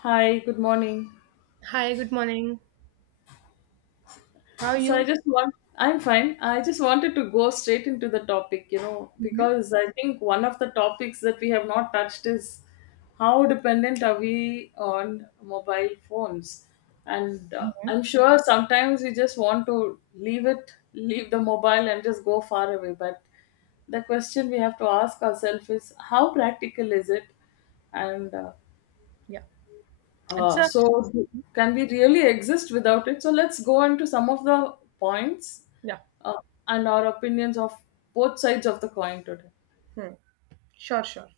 Hi, good morning. Hi, good morning. How are you? I'm fine. I just wanted to go straight into the topic, you know, Mhm, because I think one of the topics that we have not touched is how dependent are we on mobile phones? And mhm. I'm sure sometimes we just want to leave it, leave the mobile and just go far away. But the question we have to ask ourselves is how practical is it? And uh, Yeah, it's Uh, a so, can we really exist without it? So, let's go on to some of the points yeah. uh, and our opinions of both sides of the coin today. Hmm. Sure, sure.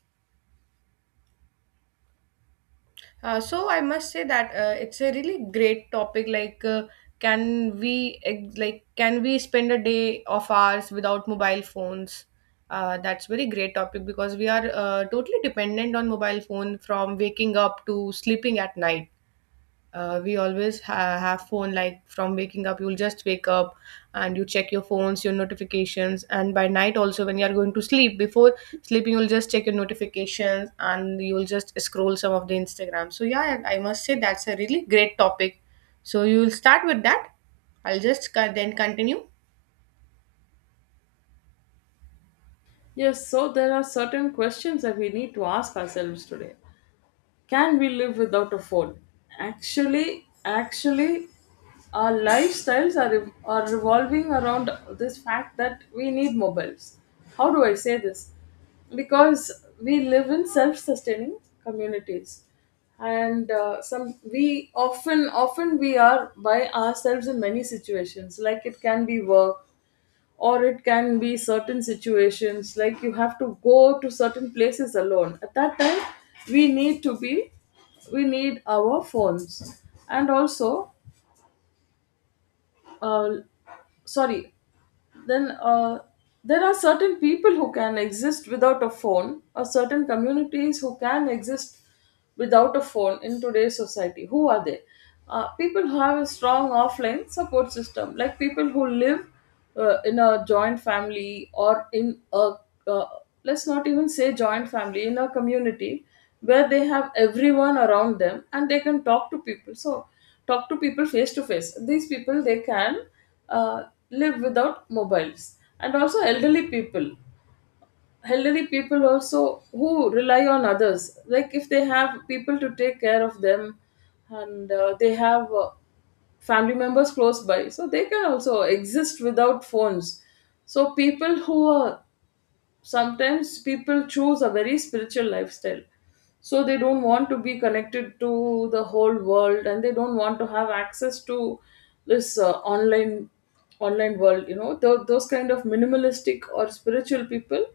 So I must say that it's a really great topic. Like, can we spend a day of ours without mobile phones? That's very great topic because we are totally dependent on mobile phone from waking up to sleeping at night. We always have phone, like, from waking up you'll just wake up and you check your phones, your notifications, and by night also, when you are going to sleep, before sleeping you'll just check your notifications and you'll just scroll some of the Instagram. So yeah, I must say that's a really great topic. So you'll start with that. I'll just then continue. Yes, so there are certain questions that we need to ask ourselves today. Can we live without a phone? Actually, our lifestyles are revolving around this fact that we need mobiles. How do I say this? Because we live in self-sustaining communities, and some we often often we are by ourselves in many situations. Like it can be work, or it can be certain situations, like you have to go to certain places alone. At that time, we need to be we need our phones. And also, uh, sorry then there are certain people who can exist without a phone, or certain communities who can exist without a phone in today's society. Who are they? People who have a strong offline support system, like people who live in a joint family, or in a, uh, let's not even say joint family, in a community where they have everyone around them and they can talk to people. So talk to people face to face. These people, they can uh, live without mobiles. And also elderly people, elderly people also, who rely on others, like if they have people to take care of them, and they have, family members close by, so they can also exist without phones. So people who are, sometimes people choose a very spiritual lifestyle, so they don't want to be connected to the whole world, and they don't want to have access to this online world, you know. Those kind of minimalistic or spiritual people,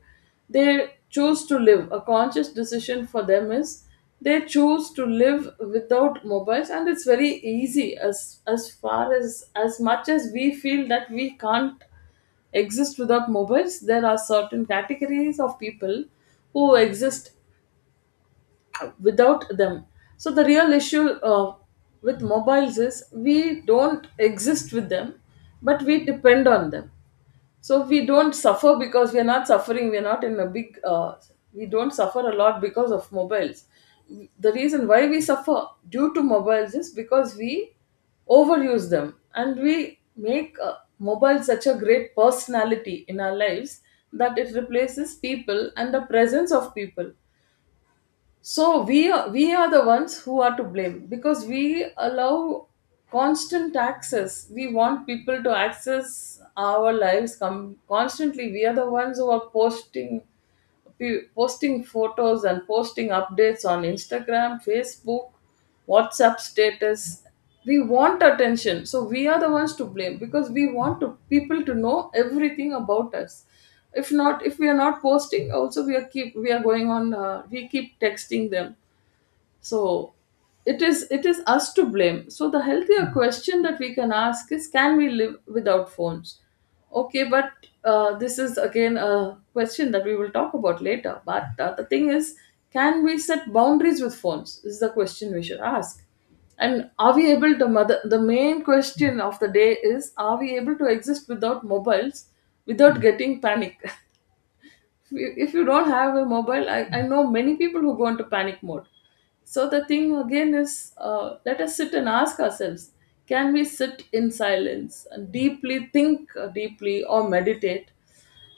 they choose to live, a conscious decision for them is they choose to live without mobiles. And it's very easy. As far as much as we feel that we can't exist without mobiles, there are certain categories of people who exist without them. So the real issue with mobiles is, we don't exist with them, but we depend on them. So we don't suffer, because we are not suffering, we are not in a big, we don't suffer a lot because of mobiles. The reason why we suffer due to mobiles is because we overuse them, and we make mobile such a great personality in our lives that it replaces people and the presence of people. So we are the ones who are to blame, because we allow constant access. We want people to access our lives constantly. We are the ones who are posting, posting photos and posting updates on Instagram, Facebook, WhatsApp status. We want attention. So we are the ones to blame, because we want to, people to know everything about us. If not, if we are not posting, also we are going on. We keep texting them. So it is us to blame. So the healthier question that we can ask is, can we live without phones? Okay, but this is again a question that we will talk about later, but the thing is, can we set boundaries with phones, is the question we should ask. And are we able to mother, the main question of the day is, are we able to exist without mobiles without getting panic? If you don't have a mobile, I know many people who go into panic mode. So the thing again is, let us sit and ask ourselves, can we sit in silence and deeply think, deeply, or meditate,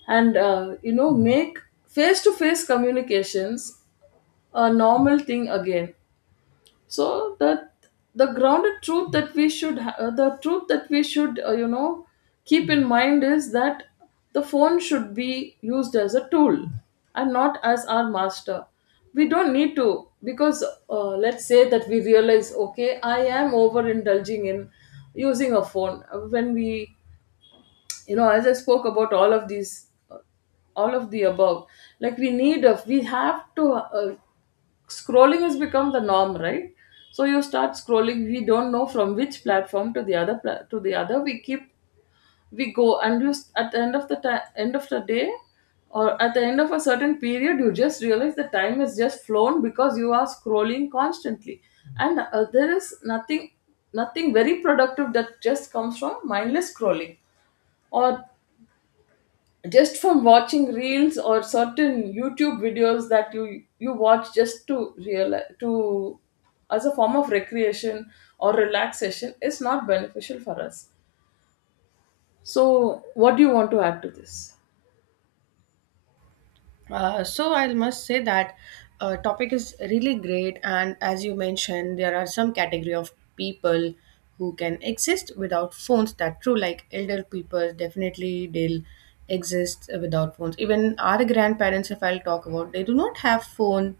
and you know, make face to face communications a normal thing again. So that the grounded truth that we should the truth that we should, you know, keep in mind is that the phone should be used as a tool and not as our master. We don't need to, because let's say that we realize, okay, I am overindulging in using a phone. When we, you know, as I spoke about all of these, all of the above, like we need a, we have to, scrolling has become the norm, right? So you start scrolling, we don't know from which platform to the other, to the other, we go and at the end of the time, end of the day, or at the end of a certain period, you just realize the time has just flown because you are scrolling constantly. And there is nothing very productive that just comes from mindless scrolling, or just from watching reels or certain YouTube videos that you watch, just to realize to, as a form of recreation or relaxation, is not beneficial for us. So, what do you want to add to this? So I must say that topic is really great, and as you mentioned, there are some category of people who can exist without phones. That true, like elder people, definitely they'll exist without phones. Even our grandparents, if I'll talk about, they do not have phone,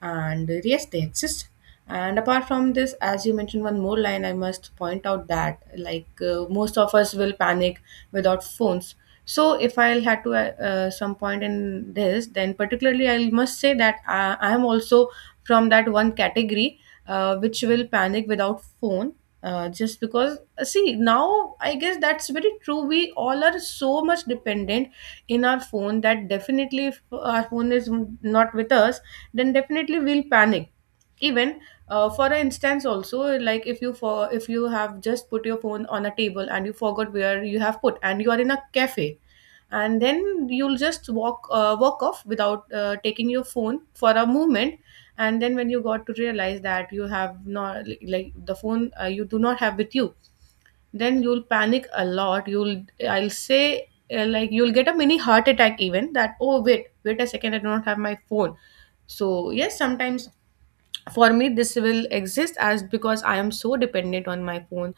and yes, they exist. And apart from this, as you mentioned one more line, I must point out that, like, most of us will panic without phones. So, if I'll had to some point in this, then particularly I must say that I am also from that one category which will panic without phone. Just because, see, now I guess that's very true, we all are so much dependent in our phone that, definitely, if our phone is not with us, then definitely we'll panic, even for instance also. Like, if you for if you have just put your phone on a table and you forgot where you have put and you are in a cafe, and then you'll just walk off without taking your phone for a moment, and then when you got to realize that you have not, like, the phone, you do not have with you, then you'll panic a lot. You'll, I'll say, like, you'll get a mini heart attack, even that, oh, wait, wait a second, I do not have my phone. So yes, sometimes for me this will exist as because I am so dependent on my phone.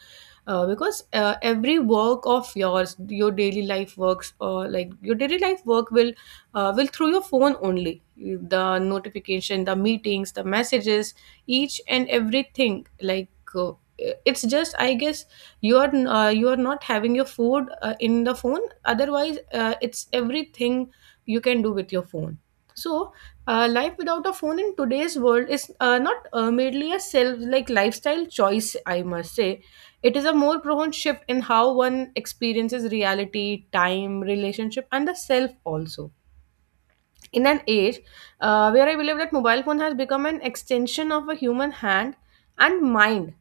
Because every work of yours, your daily life works, or like your daily life work will through your phone only. The notification, the meetings, the messages, each and everything, like, uh, it's just, I guess, you are not having your food in the phone, otherwise it's everything you can do with your phone. So life without a phone in today's world is not merely a self like lifestyle choice, I must say. It is a more profound shift in how one experiences reality, time, relationship, and the self also. In an age where I believe that mobile phone has become an extension of a human hand and mind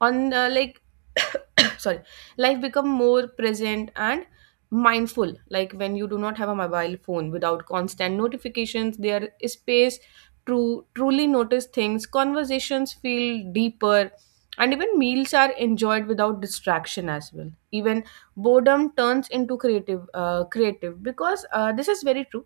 on like sorry. Life become more present and mindful, like when you do not have a mobile phone, without constant notifications there is space to truly notice things, conversations feel deeper, and even meals are enjoyed without distraction as well. Even boredom turns into creative, because this is very true.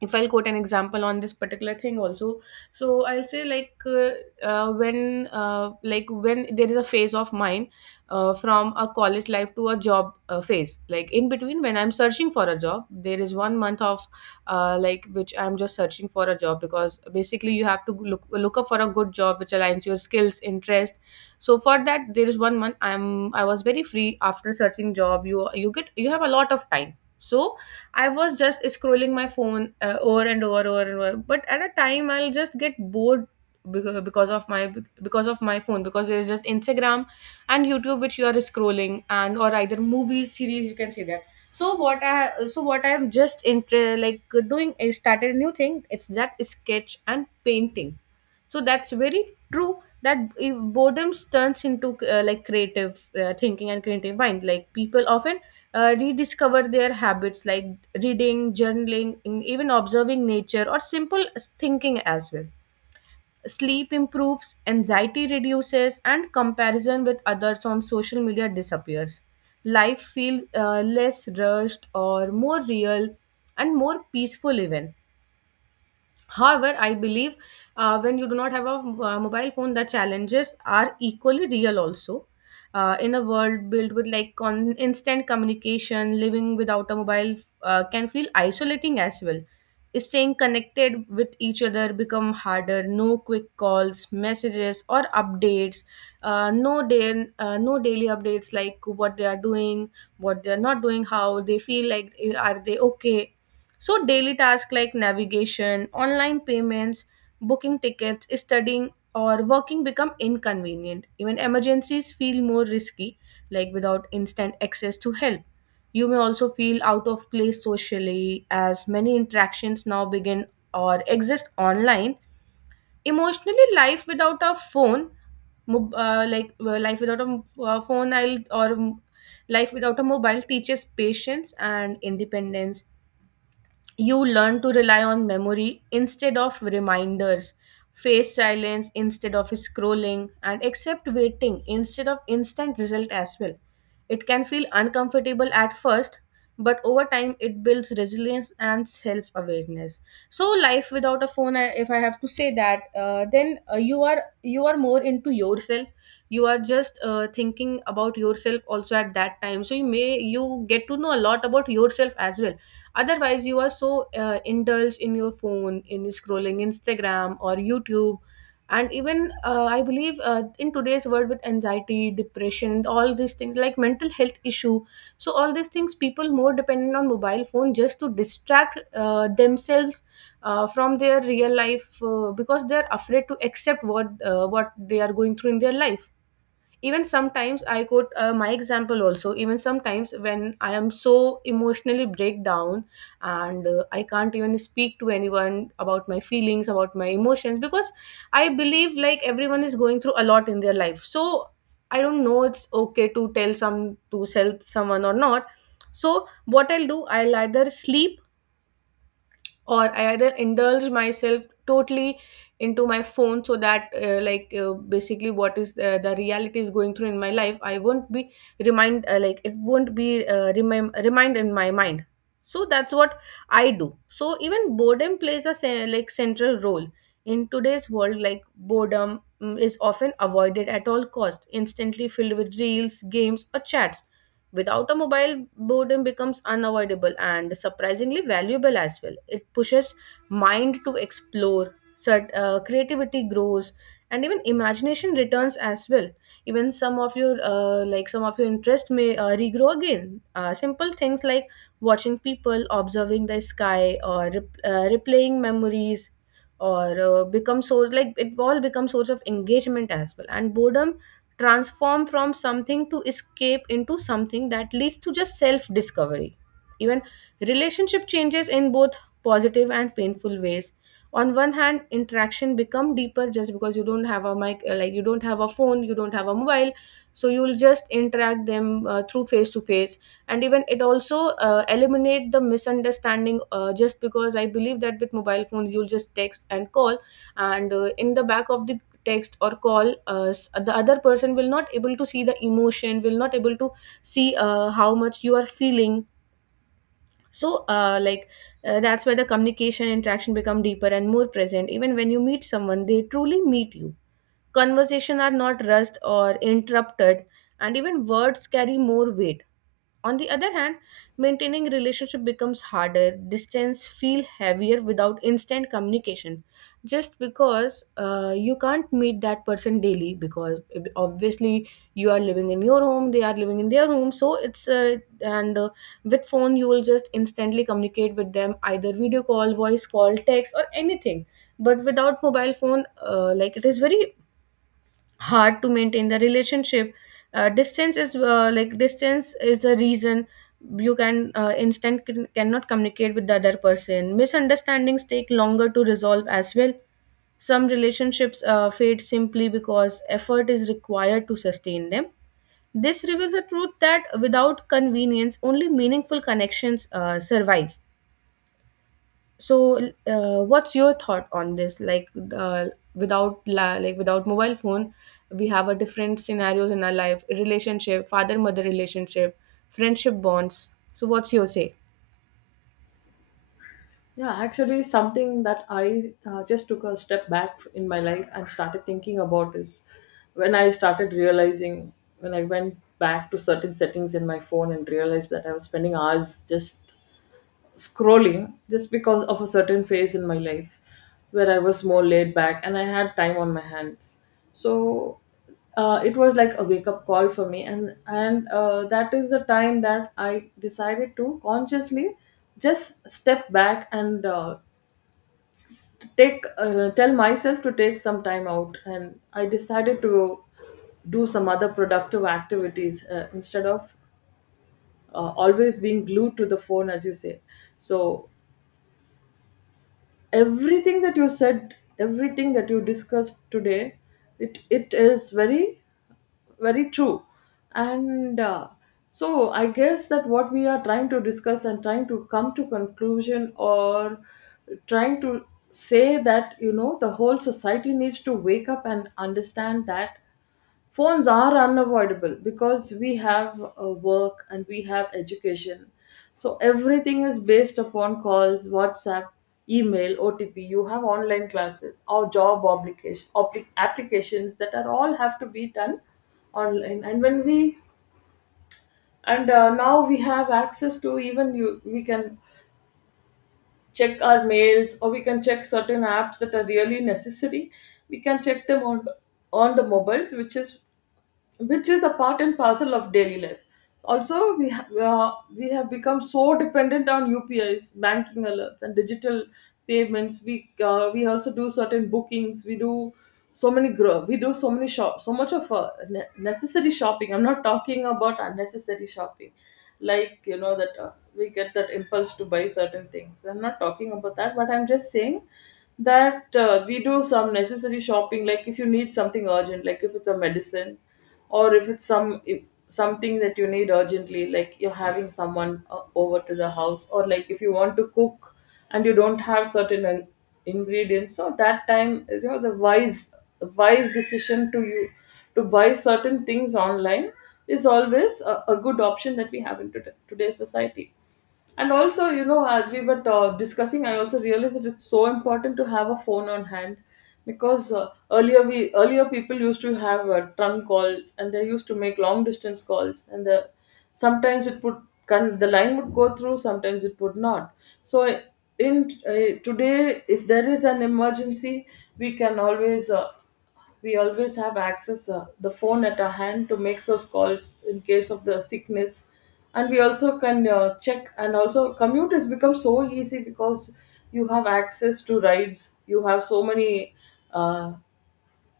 If I'll quote an example on this particular thing also, so I'll say, when when there is a phase of mine, from a college life to a job phase, like in between when I'm searching for a job, there is one month of which I'm just searching for a job, because basically you have to look up for a good job which aligns your skills, interest. So for that, there is one month I was very free after searching job. You have a lot of time. So I was just scrolling my phone, over and over, over and over. But at a time, I'll just get bored, beca- because of my because of my phone, because there's just Instagram and YouTube which you are scrolling, and or either movies, series, you can say that. So what I so what I'm like doing is started a new thing. It's that sketch and painting. So that's very true, that if boredom turns into creative thinking and creative mind. Like, people often rediscover their habits, like reading, journaling, even observing nature or simple thinking as well. Sleep improves, anxiety reduces, and comparison with others on social media disappears. Life feels less rushed or more real and more peaceful, even. However, I believe, when you do not have a mobile phone, the challenges are equally real also. In a world built with instant communication, living without a mobile can feel isolating as well. Staying connected with each other become harder. No quick calls, messages, or updates. No no daily updates, like what they are doing, what they are not doing, how they feel, like, are they okay. So, daily tasks like navigation, online payments, booking tickets, studying, or working become inconvenient. Even emergencies feel more risky, like without instant access to help. You may also feel out of place socially, as many interactions now begin or exist online. Emotionally, life without a phone, mob- life without a m- phone, I'll or life without a mobile teaches patience and independence. You learn to rely on memory instead of reminders, face silence instead of scrolling, and accept waiting instead of instant result as well. It can feel uncomfortable at first, but over time it builds resilience and self awareness. So, life without a phone, if I have to say that, then you are more into yourself. You are just thinking about yourself also at that time. So you get to know a lot about yourself as well. Otherwise, you are so indulged in your phone, in scrolling Instagram or YouTube. And even, I believe, in today's world, with anxiety, depression, all these things, like mental health issue, so all these things, people more dependent on mobile phone just to distract themselves from their real life, because they are afraid to accept what, what they are going through in their life. Even sometimes I quote, my example also. Even sometimes, when I am so emotionally break down, and I can't even speak to anyone about my feelings, about my emotions, because I believe like everyone is going through a lot in their life, so I don't know, it's okay to tell some to sell someone or not. So what I'll do, I'll either sleep, or I either indulge myself totally into my phone, so that, basically, what is the reality is going through in my life, I won't be remind like it won't be, remind in my mind. So that's what I do. So, even boredom plays a central role in today's world. Like boredom, is often avoided at all cost, instantly filled with reels, games, or chats. With automobile, boredom becomes unavoidable and surprisingly valuable as well. It pushes mind to explore, creativity grows, and even imagination returns as well. Even some of your, some of your interest may regrow again. Simple things like watching people, observing the sky, or replaying memories, or, become source like it all becomes source of engagement as well. And boredom transform from something to escape into something that leads to just self discovery. Even relationship changes in both positive and painful ways. On one hand, interaction become deeper, just because you don't have you don't have a mobile, so you'll just interact them, through face to face. And even it also, eliminate the misunderstanding, just because I believe that with mobile phones you'll just text and call, and, in the back of the text or call, us, the other person will not able to see the emotion, will not able to see how much you are feeling. So, that's where the communication, interaction become deeper and more present. Even when you meet someone, they truly meet you, conversation are not rushed or interrupted, and even words carry more weight. On the other hand, maintaining relationship becomes harder. Distance feel heavier without instant communication, just because, you can't meet that person daily. Because obviously, you are living in your home, they are living in their home. So, it's and with phone you will just instantly communicate with them, either video call, voice call, text, or anything. But without mobile phone, it is very hard to maintain the relationship, distance is the reason you can cannot communicate with the other person. Misunderstandings take longer to resolve as well. Some relationships fade simply because effort is required to sustain them. This reveals the truth that without convenience, only meaningful connections survive. So, what's your thought on this? Like, uh, without mobile phone, we have a different scenarios in our life: relationship, father-mother relationship, friendship bonds. So, what's your say? Yeah, actually, something that I just took a step back in my life and started thinking about is, when I started realizing when I went back to certain settings in my phone and realized that I was spending hours just scrolling, just because of a certain phase in my life where I was more laid back and I had time on my hands. So it was like a wake up call for me, and that is the time that I decided to consciously just step back and take tell myself to take some time out, and I decided to do some other productive activities instead of always being glued to the phone, as you say. So everything that you said, everything that you discussed today, it is very, very true. And so I guess that what we are trying to discuss and trying to come to conclusion, or trying to say, that you know, the whole society needs to wake up and understand that phones are unavoidable, because we have work and we have education. So everything is based upon calls, WhatsApp, email, OTP. You have online classes, or job applications, that are all have to be done online. And when we, and now we have access to even, you, we can check our mails, or we can check certain apps that are really necessary. We can check them on the mobiles, which is, which is a part and parcel of daily life. Also we have, we have become so dependent on UPIs, banking alerts and digital payments. We we also do certain bookings, we do so many we do so many shop, so much of necessary shopping. I'm not talking about unnecessary shopping, like you know that, we get that impulse to buy certain things, I'm not talking about that, but I'm just saying that we do some necessary shopping, like if you need something urgent, like if it's a medicine, or if it's some, if something that you need urgently, like you're having someone over to the house, or like if you want to cook and you don't have certain ingredients, so that time is, you know, the wise decision to you, to buy certain things online, is always a good option that we have in today's society. And also, you know, as we were discussing, I also realized that it's so important to have a phone on hand, because earlier people used to have trunk calls, and they used to make long distance calls, and sometimes it would the line would go through, sometimes it would not. So in today, if there is an emergency, we can always. We always have access the phone at our hand to make those calls in case of the sickness, and we also can check. And also commute has become so easy because you have access to rides, you have so many uh,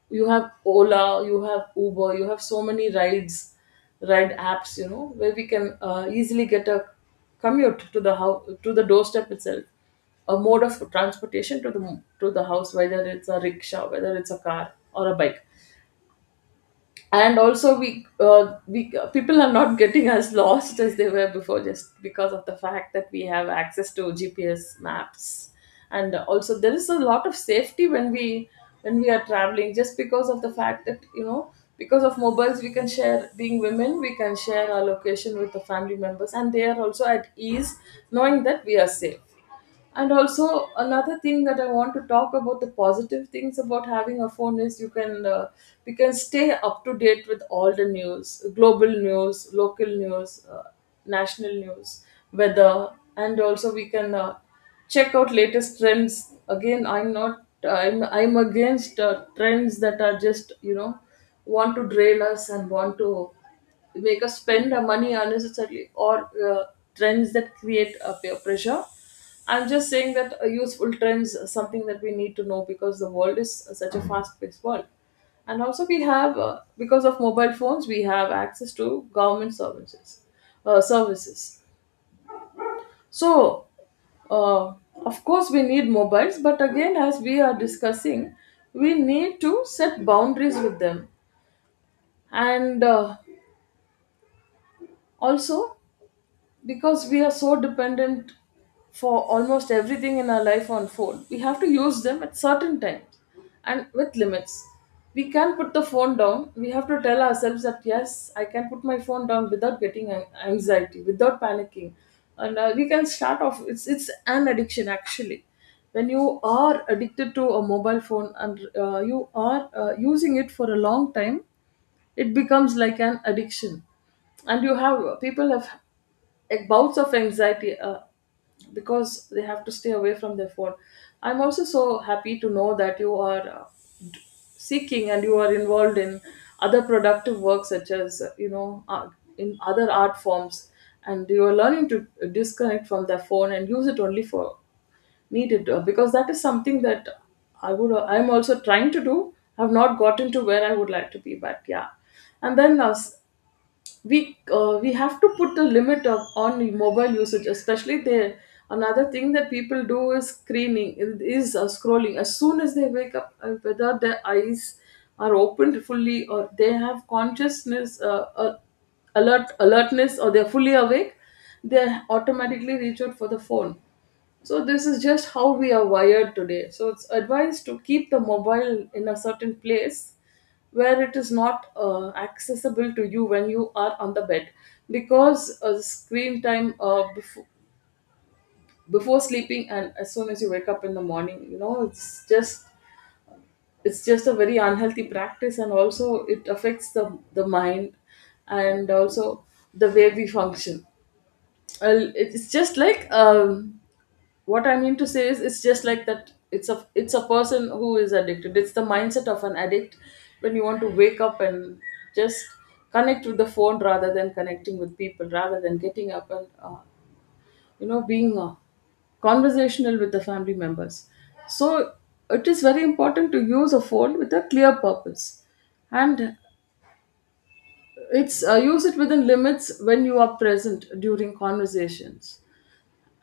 you have Ola, you have Uber, you have so many rides, ride apps, you know, where we can easily get a commute to the house, to the doorstep itself, a mode of transportation to the house, whether it's a rickshaw, whether it's a car or a bike. And also we people are not getting as lost as they were before just because of the fact that we have access to GPS maps. And also there is a lot of safety when we are traveling, just because of the fact that, you know, because of mobiles we can share, being women we can share our location with the family members and they are also at ease knowing that we are safe. And also another thing that I want to talk about the positive things about having a phone is you can we can stay up to date with all the news, global news, local news, national news, weather, and also we can check out latest trends. Again, I'm not I'm against trends that are just, you know, want to drain us and want to make us spend our money unnecessarily, or trends that create a peer pressure. I'm just saying that a useful trends is something that we need to know because the world is such a fast-paced world. And also we have, because of mobile phones, we have access to government services. Services. So, uh, of course, we need mobiles, but again, as we are discussing, we need to set boundaries with them. And also, because we are so dependent for almost everything in our life on phone, we have to use them at certain times and with limits. We can put the phone down. We have to tell ourselves that yes, I can put my phone down without getting anxiety, without panicking. And we can start off. It's an addiction actually. When you are addicted to a mobile phone and you are using it for a long time, it becomes like an addiction. And you have people have, like, bouts of anxiety, because they have to stay away from their phone. I'm also so happy to know that you are seeking and you are involved in other productive work such as, you know, in other art forms, and you are learning to disconnect from their phone and use it only for needed, because that is something that I'm also trying to do. I've not gotten to where I would like to be, but yeah. And then we have to put a limit of, on mobile usage, especially there. Another thing that people do is screening, is scrolling as soon as they wake up, whether their eyes are opened fully, or they have consciousness, alertness, or they're fully awake, they automatically reach out for the phone. So this is just how we are wired today, so it's advised to keep the mobile in a certain place where it is not accessible to you when you are on the bed. Because screen time before sleeping and as soon as you wake up in the morning, you know, it's just a very unhealthy practice. And also it affects the mind and also the way we function. Well, it's just like what I mean to say is it's just like that. It's a person who is addicted. It's the mindset of an addict, when you want to wake up and just connect with the phone rather than connecting with people, rather than getting up and, you know, being conversational with the family members. So it is very important to use a phone with a clear purpose, and it's use it within limits. When you are present during conversations,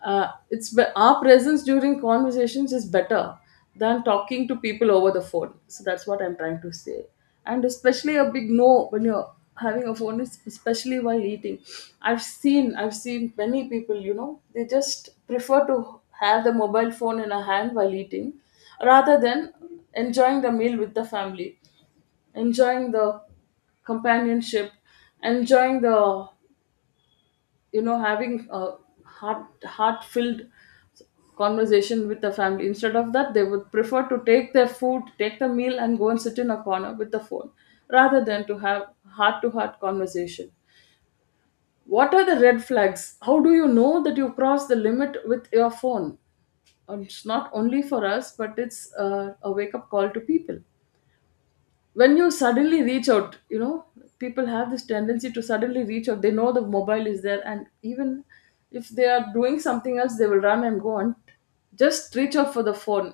our presence during conversations is better than talking to people over the phone. So that's what I'm trying to say. And especially a big no when you're having a phone is especially while eating. I've seen many people, you know, they just prefer to have the mobile phone in a hand while eating, rather than enjoying the meal with the family, enjoying the companionship, enjoying the, you know, having a heart filled conversation with the family. Instead of that, they would prefer to take their food, take the meal, and go and sit in a corner with the phone, rather than to have heart to heart conversation. What are the red flags? How do you know that you cross the limit with your phone? It's not only for us, but it's a wake up call to people. When you suddenly reach out, you know, people have this tendency to suddenly reach out. They know the mobile is there, and even if they are doing something else, they will run and go and just reach out for the phone,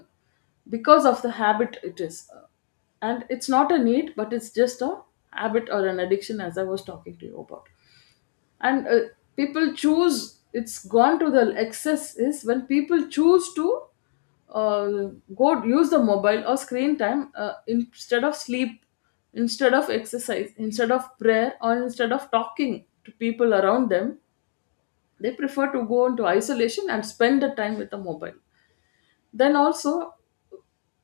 because of the habit it is. And it's not a need, but it's just a habit or an addiction, as I was talking to you about. And people choose, it's gone to the excess is when people choose to uh, go use the mobile or screen time, instead of sleep, instead of exercise, instead of prayer, or instead of talking to people around them. They prefer to go into isolation and spend the time with the mobile. Then also,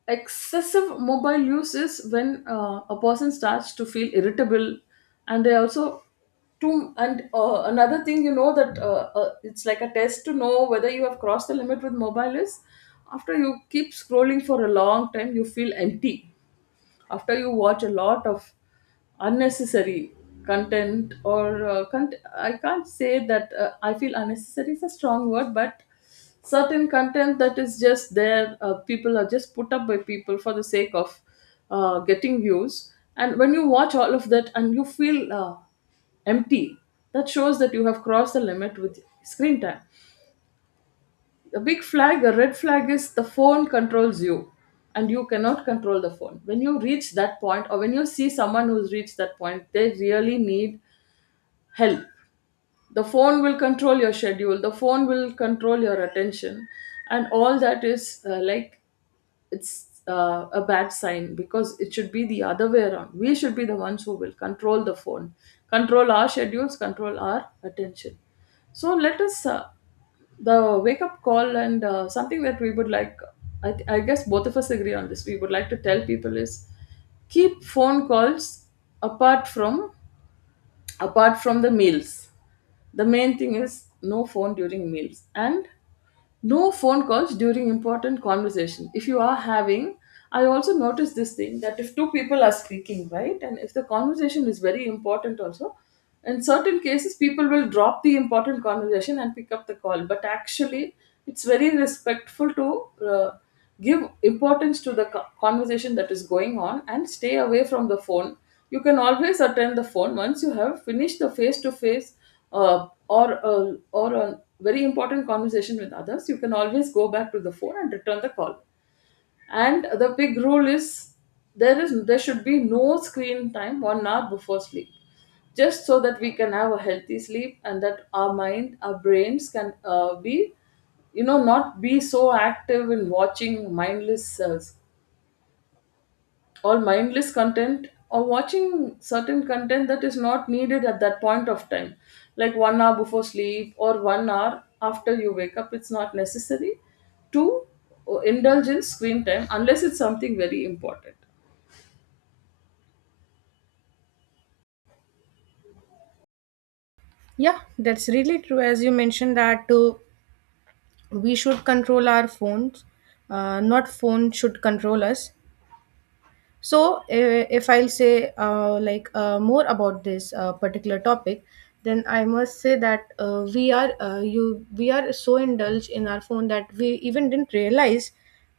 excessive mobile use is when a person starts to feel irritable, and they also too. And another thing, you know, that it's like a test to know whether you have crossed the limit with mobile is, after you keep scrolling for a long time, you feel empty. After you watch a lot of unnecessary content, or I can't say that, I feel unnecessary is a strong word, but certain content that is just there, people are just put up by people for the sake of getting views, and when you watch all of that and you feel, empty, that shows that you have crossed the limit with screen time. The red flag is the phone controls you and you cannot control the phone. When you reach that point, or when you see someone who's reached that point, they really need help. The phone will control your schedule, the phone will control your attention, and all that is, like, it's a bad sign, because it should be the other way around. We should be the ones who will control the phone, control our schedules, control our attention. So let us, the wake up call and, something that we would like, I guess both of us agree on this, we would like to tell people is, keep phone calls apart from, apart from the meals. The main thing is no phone during meals, and no phone calls during important conversation. If you are having, I also noticed this thing that if two people are speaking, right, and if the conversation is very important, also, in certain cases, people will drop the important conversation and pick up the call. But actually, it's very respectful to give importance to the conversation that is going on and stay away from the phone. You can always attend the phone once you have finished the face to face or a very important conversation with others. You can always go back to the phone and return the call. And the big rule is, there should be no screen time 1 hour before sleep, just so that we can have a healthy sleep, and that our mind, our brains can be, you know, not be so active in watching mindless, or mindless content, or watching certain content that is not needed at that point of time. Like, 1 hour before sleep or 1 hour after you wake up, it's not necessary to indulge in screen time unless it's something very important. Yeah, that's really true. As you mentioned that, we should control our phones, not phone should control us. So, if I'll say more about this particular topic, then I must say that, we are so indulged in our phone that we even didn't realize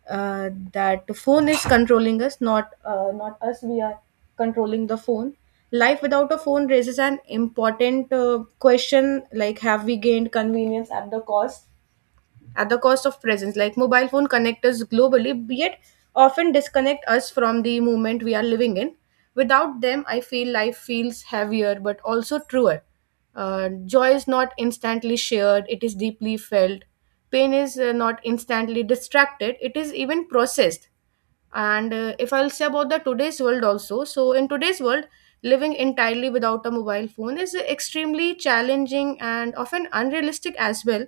that the phone is controlling us, not, not us. We are controlling the phone. Life without a phone raises an important question, like, have we gained convenience at the cost of presence. Like, mobile phone connect us globally, yet often disconnect us from the moment we are living in. Without them, I feel life feels heavier but also truer. Joy is not instantly shared, it is deeply felt. Pain is, not instantly distracted, it is even processed. And, if I'll say about the today's world also, so in today's world, living entirely without a mobile phone is extremely challenging and often unrealistic as well,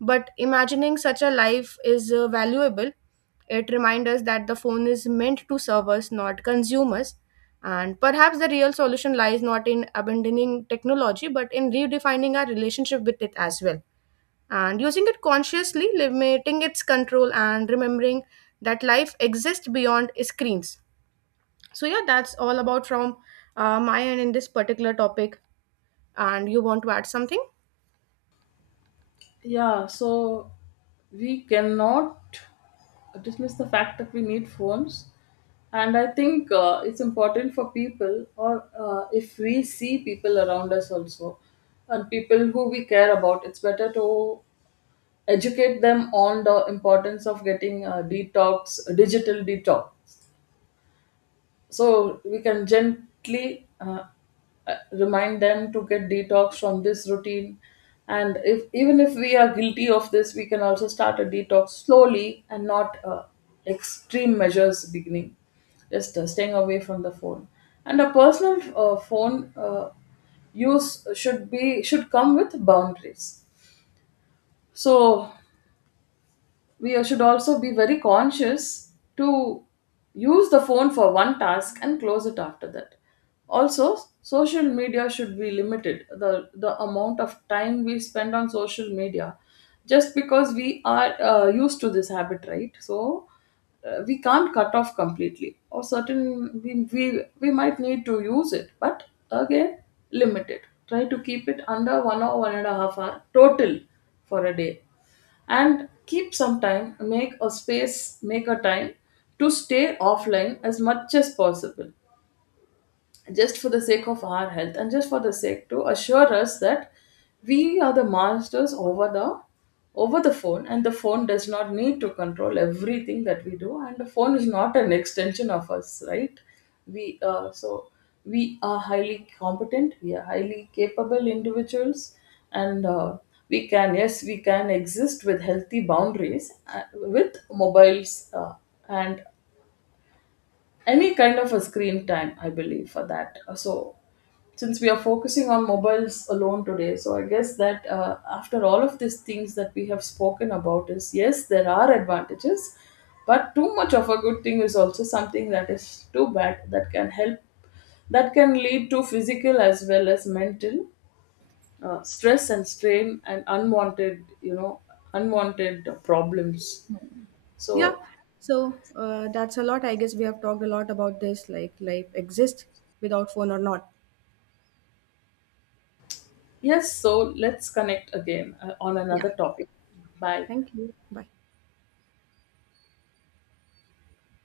but imagining such a life is valuable. It reminds us that the phone is meant to serve us, not consume us. And perhaps the real solution lies not in abandoning technology, but in redefining our relationship with it as well. And using it consciously, limiting its control, and remembering that life exists beyond screens. So, yeah, that's all about from my end in this particular topic. And you want to add something? Yeah, so we cannot dismiss the fact that we need phones. And I think it's important for people, or if we see people around us also, and people who we care about, it's better to educate them on the importance of getting a detox, a digital detox. So we can gently remind them to get detox from this routine. And if, even if we are guilty of this, we can also start a detox slowly and not extreme measures beginning, just staying away from the phone. And a personal phone use should be, should come with boundaries. So we should also be very conscious to use the phone for one task and close it after that. Also social media should be limited, the amount of time we spend on social media, just because we are used to this habit, right? So we can't cut off completely, or certain, we might need to use it, but again, limit it. Try to keep it under 1 or 1.5 hour total for a day. And keep some time, make a space, make a time to stay offline as much as possible, just for the sake of our health, and just for the sake to assure us that we are the masters over the phone, and the phone does not need to control everything that we do, and the phone is not an extension of us, right? we uh, so we are highly competent, we are highly capable individuals. And we can, yes, we can exist with healthy boundaries with mobiles, and any kind of a screen time, I believe, for that. So since we are focusing on mobiles alone today, so I guess that, after all of these things that we have spoken about, is, yes, there are advantages, but too much of a good thing is also something that is too bad, that can lead to physical as well as mental stress and strain, and unwanted, you know, unwanted problems. Yeah. So, So that's a lot. I guess we have talked a lot about this, like life exists without phone or not. yes, so let's connect again on Yeah. another topic. Bye. Thank you. Bye.